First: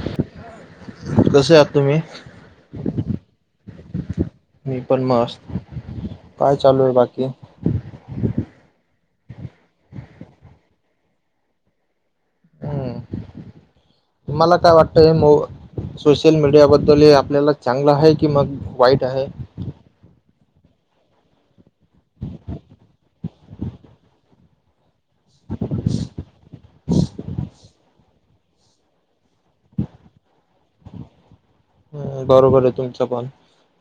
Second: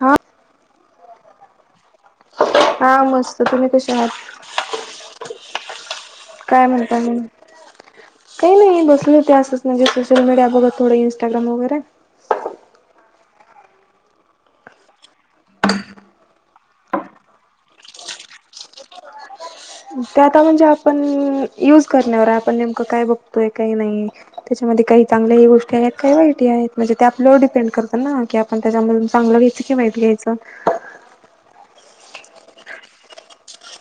हा कसे आहात तुम्ही हा मस्त तुम्ही कशे मी पण आहात मस्त. काय चालूये म्हणता म बाकी काही नाही बसले होते असंच म्हणजे सोशल मीडिया बघत थोडं इंस्टाग्राम वगैरे हम्म मला काय वाटत हे मो सोशल मीडियाबद्दल हे आपल्याला चांगलं आहे कि मग वाईट आहे ते आता म्हणजे आपण यूज करण्यावर ए आपण नेमकं काय बघतोय काय नाही त्याच्यामध्ये काही चांगल्या ही गोष्टी आहेत काही वाईट ही आहेत म्हणजे ते आपल्यावर डिपेंड करत ना की आपण त्याच्यामधून चांगलं घ्यायच की वाईट घ्यायचं हम्म बरोबर ए तुमचं पण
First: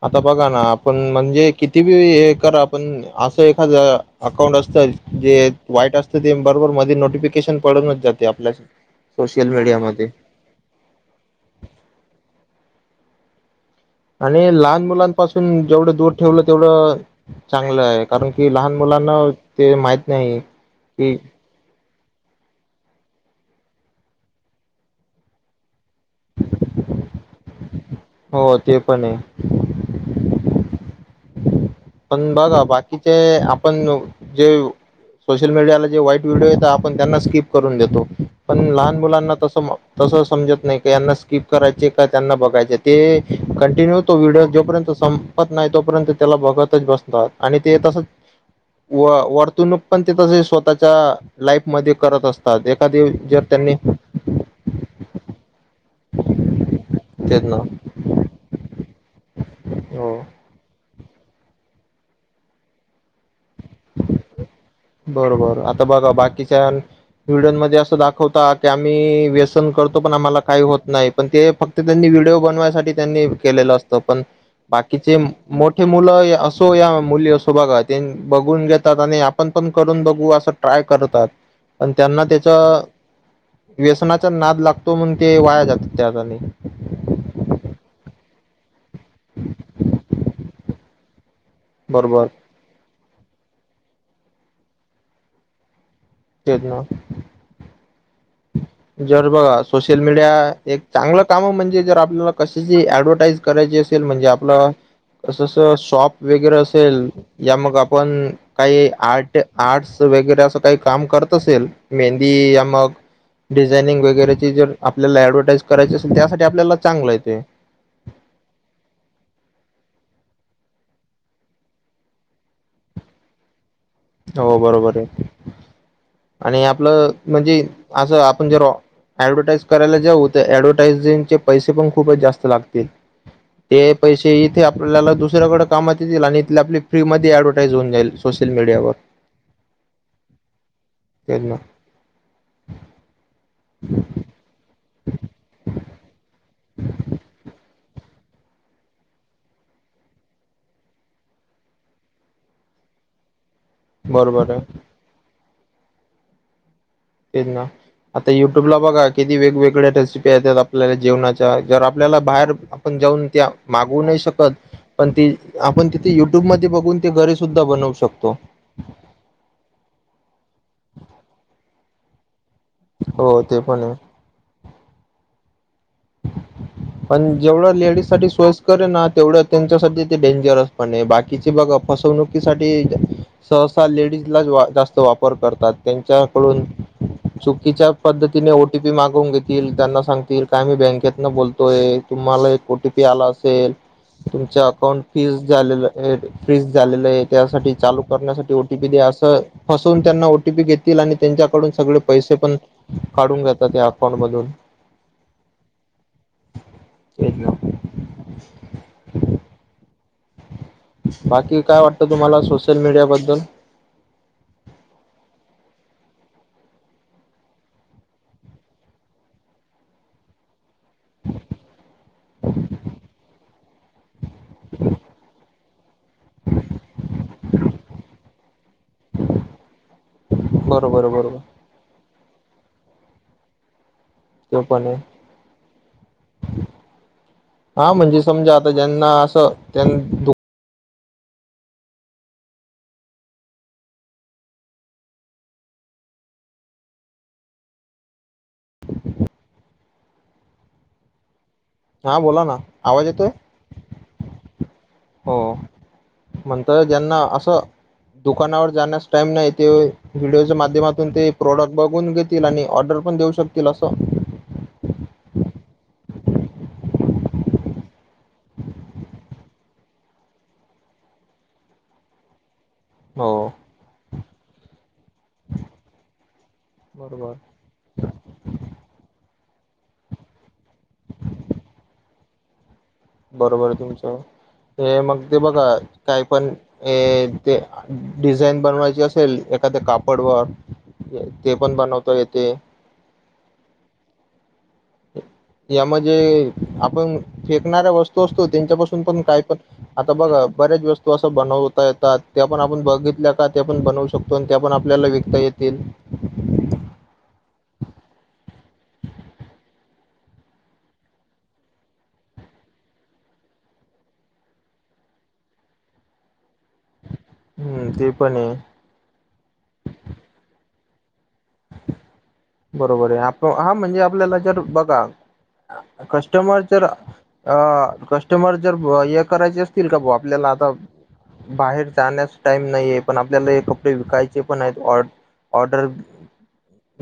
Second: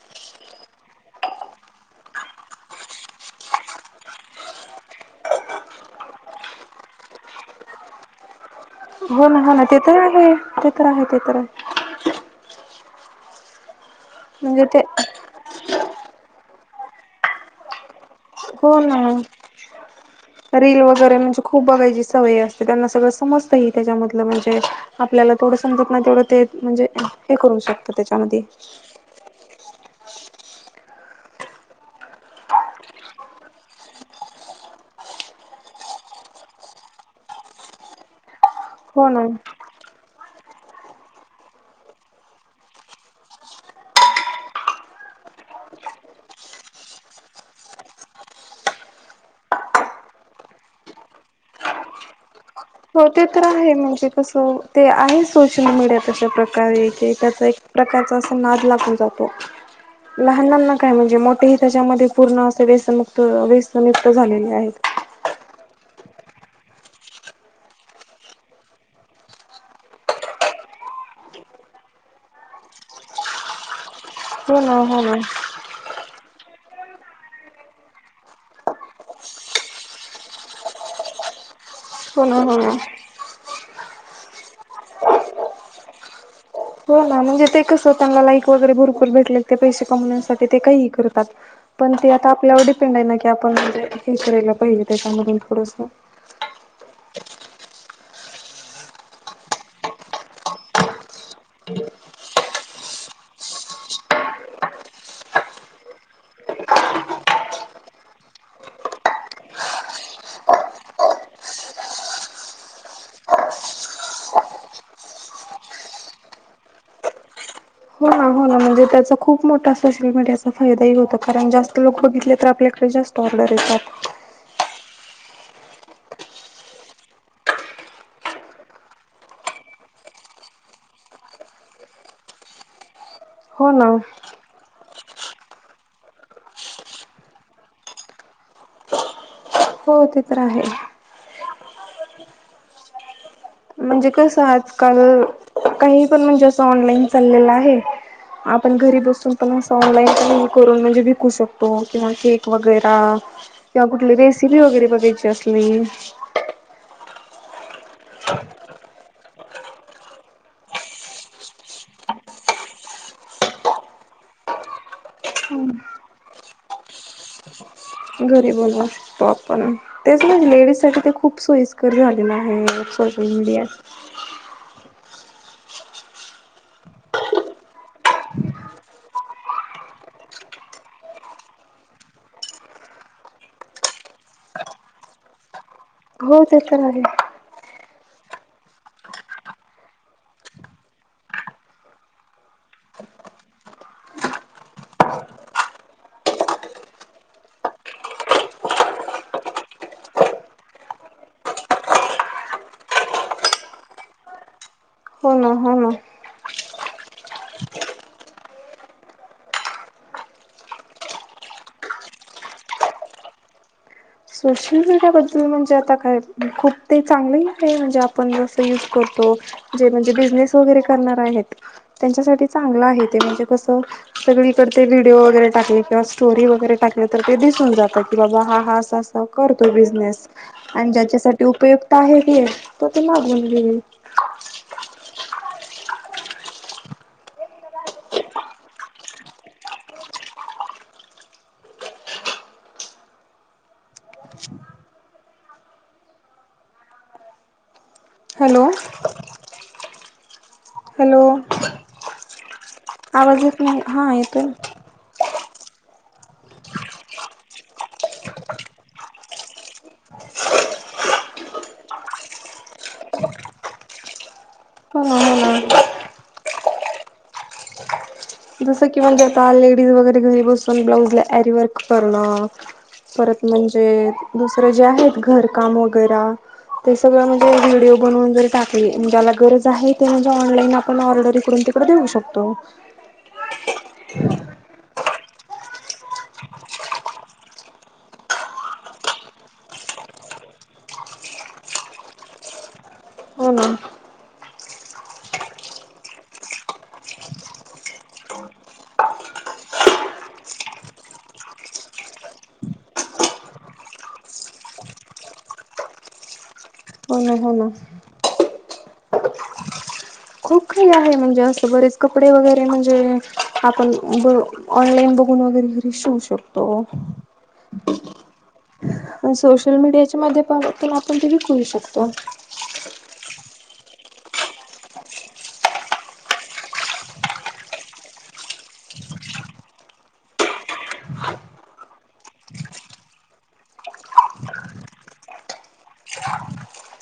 आता बघा ना आपण म्हणजे किती बी हे करा आपण असं एखादं अकाउंट असतं जे वाईट असतं ते बरोबर मध्ये नोटिफिकेशन पडूनच जाते आपल्या [unintelligible] हो ना हो ना ते तर मीडियामध्ये आहे ते तर आहे ते तर आहे आणि म्हणजे ते लहान मुलांपासून जेवढं दूर ठेवलं तेवढं चांगलं आहे कारण की लहान हो ना मुलांना ते माहित नाही रील वगैरे कि म्हणजे खूप बघायची सवय असते त्यांना सगळं समजतंही त्याच्यामधलं म्हणजे आपल्याला तेवढ समजत नाही तेवढं ते म्हणजे हे करू शकत हो ते पण ए पण बघा बाकीचे आपण जे सोशल मीडियाला जे वाईट व्हिडिओ येता आपण त्यांना स्किप करून देतो पण लहान हो ना मुलांना तसं तसं समजत नाही का यांना स्किप करायचे का त्यांना बघायचे ते कंटिन्यू तो व्हिडिओ जोपर्यंत सं पत नाही तोपर्यंत त्याला बघतच बसतात आणि ते तसं व वर्तणूक पण ते तसे स्वतःच्या लाईफमध्ये करत असत हो ते तर आहे म्हणजे कसं ते आहे सोशल मीडिया तशा प्रकारे की तेच त्याचा एक ना प्रकारचा असा नाद लागून जातो हो लहानांना काय म्हणजे मोठे हि त्याच्यामध्ये पूर्ण असे व्यसमुक्त व्यस मुक्त झालेले आहेत बरोबर आता बघा बाकीच्या व्हिडिओनमध्ये असं दाखवता की आम्ही व्यसन करतो पण आम्हाला काही होत नाही पण ते फक् ते त्यांनी व्हिडिओ बनवायसाठी त्यांनी केलेलं असतं पण हो ना हो ना बाकीचे मोठ मुलं असो या मुली असो बघा बघून घेतात आणि आपण करून बघू अस ट्राय करतात पण त्यांना हो ना त्याज हो ना व्यसनाचा नाद लागतो म्हणून ते वाया जातात त्या हो ना म्हणजे ते कसं त्यांना लाईक वगैरे भरपूर भेटले ते पैसे कमवण्यासाठी ते काहीही करतात. पण ते बरोबर आता आपल्यावर डिपेंड आहे ना की आपण म्हणजे हे करायला पाहिजे त्याच्यामधून थोडस. [unintelligible] जर बघा सोशल मीडिया एक चांगलं काम म्हणजे जर आपल्याला कशाची ऍडव्हर्टाइज करायची असेल म्हणजे आपलं अस शॉप वगैरे असेल या मग आपण काही आर्ट आर्टस वगैरे असं काही काम करत असेल मेहंदी या मग डिझायनिंग वगैरेची जर आपल्याला ऍडव्हर्टाईज करायची असेल त्यासाठी आपल्याला चांगलंय ते. हो ना हो ना. म्हणजे त्याचा खूप मोठा सोशल मीडियाचा फायदा ही होतो कारण जास्त लोक तिथले तर आपल्याकडे जास्त ऑर्डर येतात. हो बरोबरये. आणि आपलं म्हणजे असं आपण जे रॉ ऍडव्हर्टाइज करायला ज्या होत्या ऍडव्हटाइजिंगचे पैसे पण खूपच जास्त लागतील. हो ते ना पैशे ते इथे आपल्याला दुसऱ्याकडे कामात येतील आणि इथ आपली फ्री मध्ये ऍडव्हर्टाइज होऊन जाईल सोशल मीडियावर. हो ते तर आहे. तेच ना. म्हणजे कसं आजकाल काही पण म्हणजे असं ऑनलाईन चाललेलं आहे. आपण घरी बसून पण असं ऑनलाईन पण हे करून म्हणजे विकू शकतो किंवा केक वगैरा. [inaudible] किंवा कुठली बरोबर रेसिपी आहे वगैरे बघायची असली तेच ना. आता युट्यूबला बघा किती वेगवेगळ्या रेसिपी येतात आपल्याला जेवणाच्या जर आपल्याला बाहेर आपण जाऊन त्या मागवू नाय शकत पण ती आपण तिथ युट्युबमध्ये बघून ते घरी सुद्धा बनवू शक घरी बनवू शकतो आपण तेच म्हणले लेडीजसाठी ते खूप सोयीस्कर झालेलं आहे. सोशल हो ते मीडिया. पण आहे पण जेवढं लेडीज साठी सोयीस्कर ए ना तेवढं त्यांच्यासाठी ते डेंजरस पणये बा किचे बघा फसवणुकीसाठी सहसा लेडीजला जास्त वापर करतात. हो ते त्यांच्याकडून तर आहे चुकीच्या पद्धतीने ओ टी पी मागवून घेतील त्यांना सांगतील काय आम्ही बँकेतन बोल तोय तुम्हाला एक ओ टी पी आला असेल तुमच्या अकाउंट फीस झालेल फ्रीज झालेलं ए त्यासाठी चालू करण्यासाठी ओ टी पी द्या असं फसवून त्यांना ओटीपी घेतील आणि त्यांच्याकडून सगळे पैसे पण काढून घेतात त्या अकाउंट मधून. हो ना हो ना. तेच ना. बाकी काय वाटतं तुम्हाला सोशल मीडिया बद्दल? सोशल मीडियाबद्दल म्हणजे आता काय खूप ते चांगलंही हाय म्हणजे आपण जसं यूज करतो जे म्हणजे बिझनेस वगैरे करणार आहेत त्यांच्यासाठी चांगलं आहे ते म्हणजे कसं सगळीकडे ते व्हिडिओ वगैरे टाकले किंवा स्टोरी वगैरे टाकले तर ते दिसून जात की बाबा हा हा असा असा करतो बिझनेस आणि बरोबर बरोबर ज्याच्यासाठी उपयुक्त आहे हे, तर ते मागून घेऊ. त्यो पण. हा म्हणजे समजा आता ज्येना असं त्यांन दु हॅलो. हॅलो. हां बोला ना. आवाज येत नाही, हा येतोय ना. हो, म्हणत ज्येना असं दुकानावर जाण्यास टाइम नाही त्यो, व्हिडिओच्या माध्यमातून ते प्रोडक्ट बघून घेत आणि ऑर्डर पण देऊ शकतील असं. कराय आलाय. जसं की म्हणजे आता लेडीज वगैरे घरी बसून ब्लाउज ला एरीवर्क करणं. परत हो म्हणजे, दुसरे जे आहेत घरकाम वैगेरा. ते सगळं बरोबर म्हणजे व्हिडिओ बनवून जर टाकली, ज्येला गरज आहे ते म्हणजे ऑनलाईन आपण ऑर्डरी करून पुढं देऊ शकतो. बरोबर तुमचं, हे मग ते बघा काय पण ए, के, डिझाईन बनवायची असेल, एखाद कापड वर्क ते पण बनवता येते. हो ना. यामध्ये आपण फेकणाऱ्या वस्तू असतो त्येनंच्यापासून पण काय पण आता बघा, बऱ्याच वस्तू असं बनवता येतात त्या पण आपण बघितल्या का ते पण बनवू शकतो. पण त्या पण आपल्याला विकता येतील. होय, हो ना. खूप खाल. म्हणजे, अस बरेच कपडे वगैरे म्हणजे, आपण ब ऑनलाईन बघून वगैरे घरी शिवू शकतो. हम्म, ते पण हेय. सोशल मीडियाच्या माध्यपण आपण ते विकू ही शकतो. बरोबर हाय, आप हा म्हणजे आपल्याला जर बघा, कस्टमर जर अ, कस्टमर जर हे करायचे असतील, का भा आपल्याला आता बाहेर जाण्यास टाइम नाहीये, पण आपल्याला हे कपडे विकायचे पण आहेत. ऑ ऑर्डर.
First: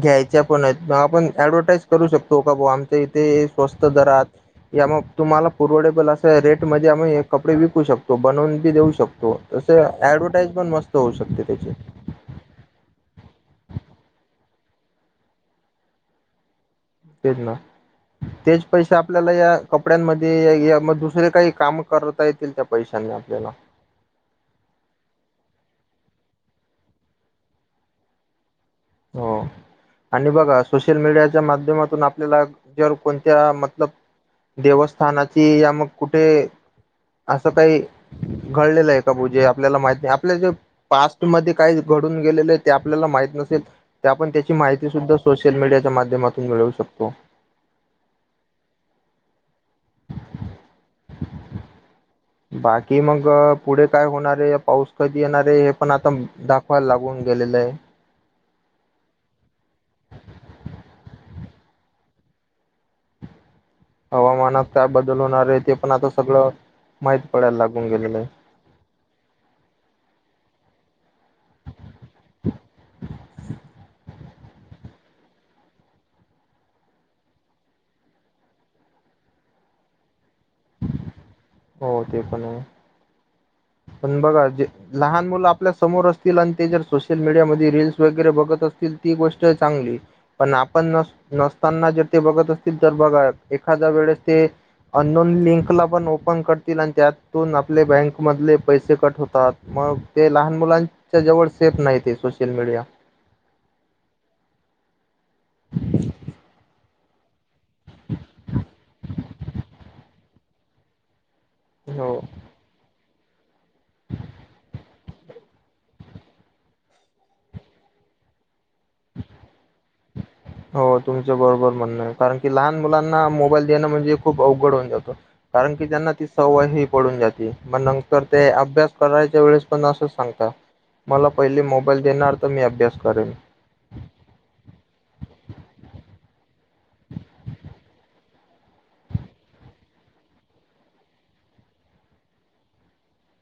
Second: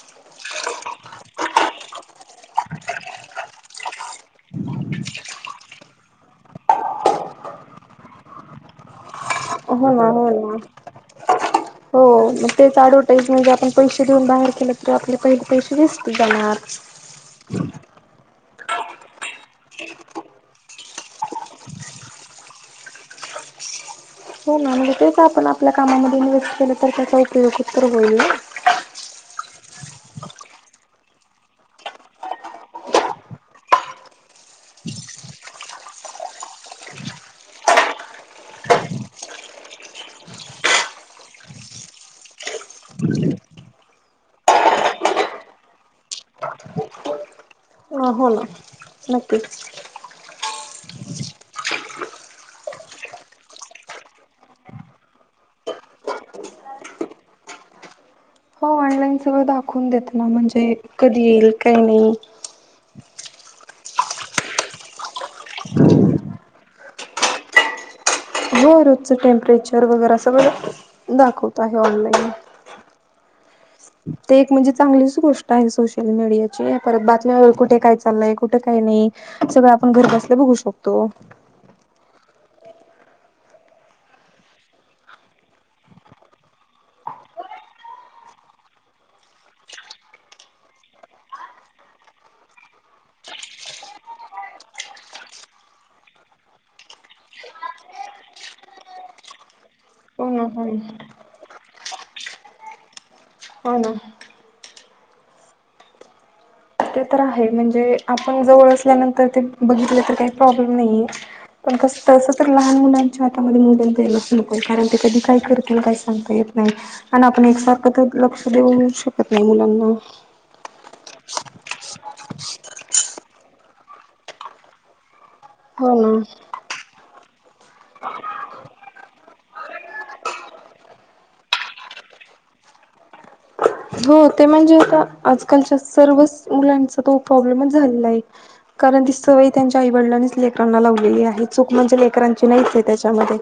घ्यायच्या पण आहेत, मग आपण ऍडव्हटाईज करू शकतो का भा आमच्या इथे स्वस्त दरात या मग तुम्हाला पोवर्डेबल अस रेटमध्येध्येम कपडे विकू शकतो बनवून बी देऊ शकतो. तस हो ना हो ऍडव्हर्टाईज ना पण मस्त होऊ शकते त्याची. हो मग तेच अऍडवर्टाईज म्हणजे आपण पैसे देऊन बाहेर केलं तरी आपले पहिले पैसे वेस्ट जाणार. तेच ना. तेच पैसे आपल्याला या कपड्यांमध्ये, ये मग दुसरे काही काम करता येतील त्या पैशा नाही आपल्याला हो ना म्हणजे तेच आपण -आपल्या कामामध्ये इन्व्हेस्ट केलं तर त्याचा उपयोग त्तर होईल ना. हो. आणि बघा सोशल मीडियाच्या माध्यमातून, आपल्याला जर कोणत्या मतलब देवस्थानाची या मग कुठे, असं काही घडलेलं ए का पूजे, आपल्याला माहित नाही आपल्या जे पास्टमध्ये काय घडून गेलेलं आहे, ते आपल्याला माहित नसेल ते आपण त्याची माहिती सुद्धा सोशल मीडियाच्या माध्यमातून मिळवू शकतो. ह, हो नक्कीच. बाकी मग, पुढे काय होणार हेय, पाऊस कधी येणार हेय, हे पण आता दाखवायला लागून गेलेलं आहे. हो ऑनलाईन सगळं दाखवून देत ना, म्हणजे कधी येईल, काय होईल. हवामानात काय बदल होणार आहे, ते पण आता सगळं, माहित पडायला लागून गेलेलं आहे. हो, रोजचं टेम्परेचर वगैरे सगळं दाखवत आहे ऑनलाईन. [unintelligible] ते एक म्हणजे चांगलीच गोष्ट आहे सोशल मीडियाची, परत बातम्यावर कुठे काय चाललंय कुठे काय नाही सगळं आपण घरी बसल्या बघू शकतो. हो ते पण पण बघा ते लहान मुलं आपल्या समोर असतील आणि ते जर सोशल मीडिया मधे रील्स वगैरे बघत असतील ती गोष्ट चांगलीये पण आपण नस नसताना जर ते बघत असतील तर बघा एखादा वेळेस ते अननोन लिंकला पण ओपन करतील आणि त्यातून आपले बँक मधले पैसे कट होतात मग हो ते ना लहान हो ना मुलांच्या जवळ सेफ नाही ते सोशल मीडिया हो ना ते तर आहे म्हणजे आपण जवळ असल्यानंतर ते बघितलं तर काही प्रॉब्लेम नाहीेये पण कस हो तस तर लहान मुलांच्या हातामध्ये मोबाईल द्यायलाच नको कारण ते कधी काय करतील काही सांगता येत नाही आणि आपण एकसारखं तर लक्ष देऊ शकत नाही मुलांना हो तुमच्या बरोबर म्हणण आहे कारण की लहान मुलांना मोबाईल देणं म्हणजे खूप अवघड होऊन जातं कारण की हो त्यांना ना. ती सवय ही पडून जाते मग नंतर ते अभ्यास करायच्या वेळेस पण असंच सांगतात मला पहिले मोबाईल देणार तर मी अभ्यास करेन हो ते म्हणजे आता आजकालच्या सर्वच मुलांचा तो प्रॉब्लेमच झालेला आहे कारण ती सवय त्यांच्या आई वडिलांनीच लेकरांना लावलेली आहे चूक म्हणजे लेकरांची नाहीच आहे त्याच्यामध्ये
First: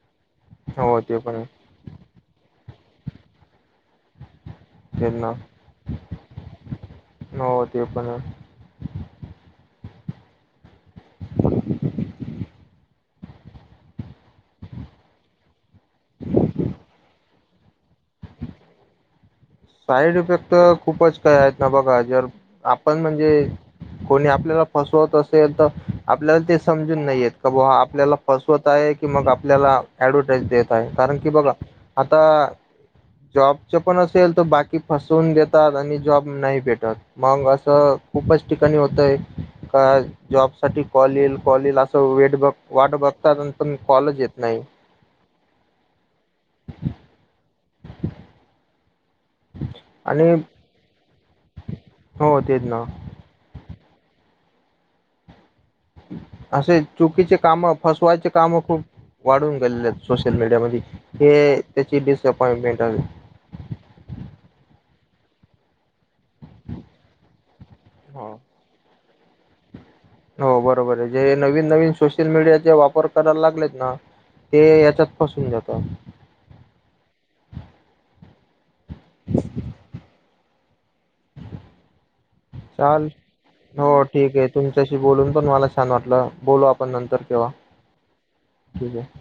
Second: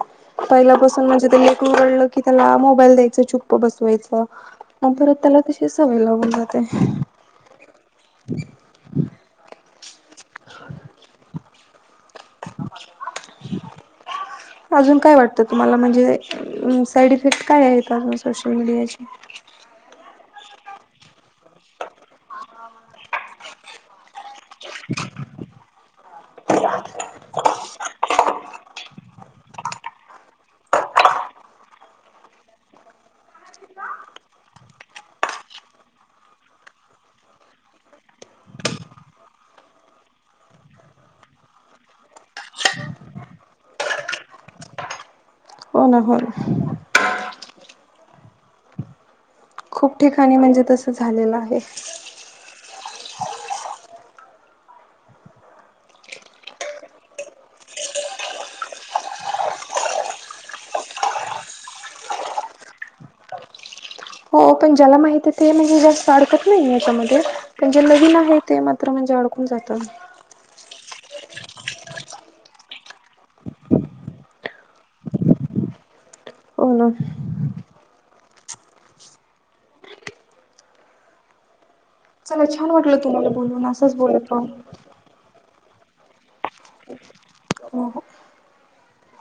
हो पहिल्यापासून ते म्हणजे पण त्यान आहे रडलं की त्याला मोबाईल द्यायचं चुप बसवायचं मग परत त्यांना त्याला तशीच सवय लागून जाते हो ते पण आहे [inaudible] [inaudible] अजून काय वाटतं तुम्हाला म्हणजे साईड इफेक्ट काय आहेत अजून सोशल मीडियाचे साईड इफेक्ट तर खूपच काही आहेत ना बघा जर आपण म्हणजे कोणी आप आपल्याला फसवत असेल तर आपल्याला ते समजून नाहीेत का बुवा आपल्याला फसवत आहे की मग आपल्याला ऍडव्हटाईज देत आहे कारण की बघा आता जॉबचे पण असेल तर बाकी फसवून देतात आणि जॉब नाही भेटत मग असं खूपच ठिकाणी होतय का जॉब साठी कॉल येईल कॉल येईल असं वेट बघ वाट बघतात पण कॉलच येत नाही हो ना हो ना [inaudible] खूप आणि ठिकाणी म्हणजे तसं झालेलं आहे. हो तेच ना असे चुकीचे काम फसवायचे काम खूप वाढून गेलेले आहेत सोशल मीडिया मध्ये हे त्याची डिसअपॉइंटमेंट आहे हो पण ज्याला माहित ते म्हणजे जास्त अडकत नाही याच्यामध्ये पण जे नवीन हो आहे ते [unintelligible] त्र म्हणजे अडकून जातं. हो बरोबर ये, जे नवीन-नवीन सोशल मीडियाचे वापर करायला लागलेत ना ते याच्यात फसून जाता. [unintelligible] [inaudible] चला छान वाटलं चाल तुम्हाला बोलून, असंच हो बोलत ठीक राहु. [unintelligible] बोलून पण मला छान वाटलं, बोलू आपण नंतर तेव्हा, हो हो. ठीक ये.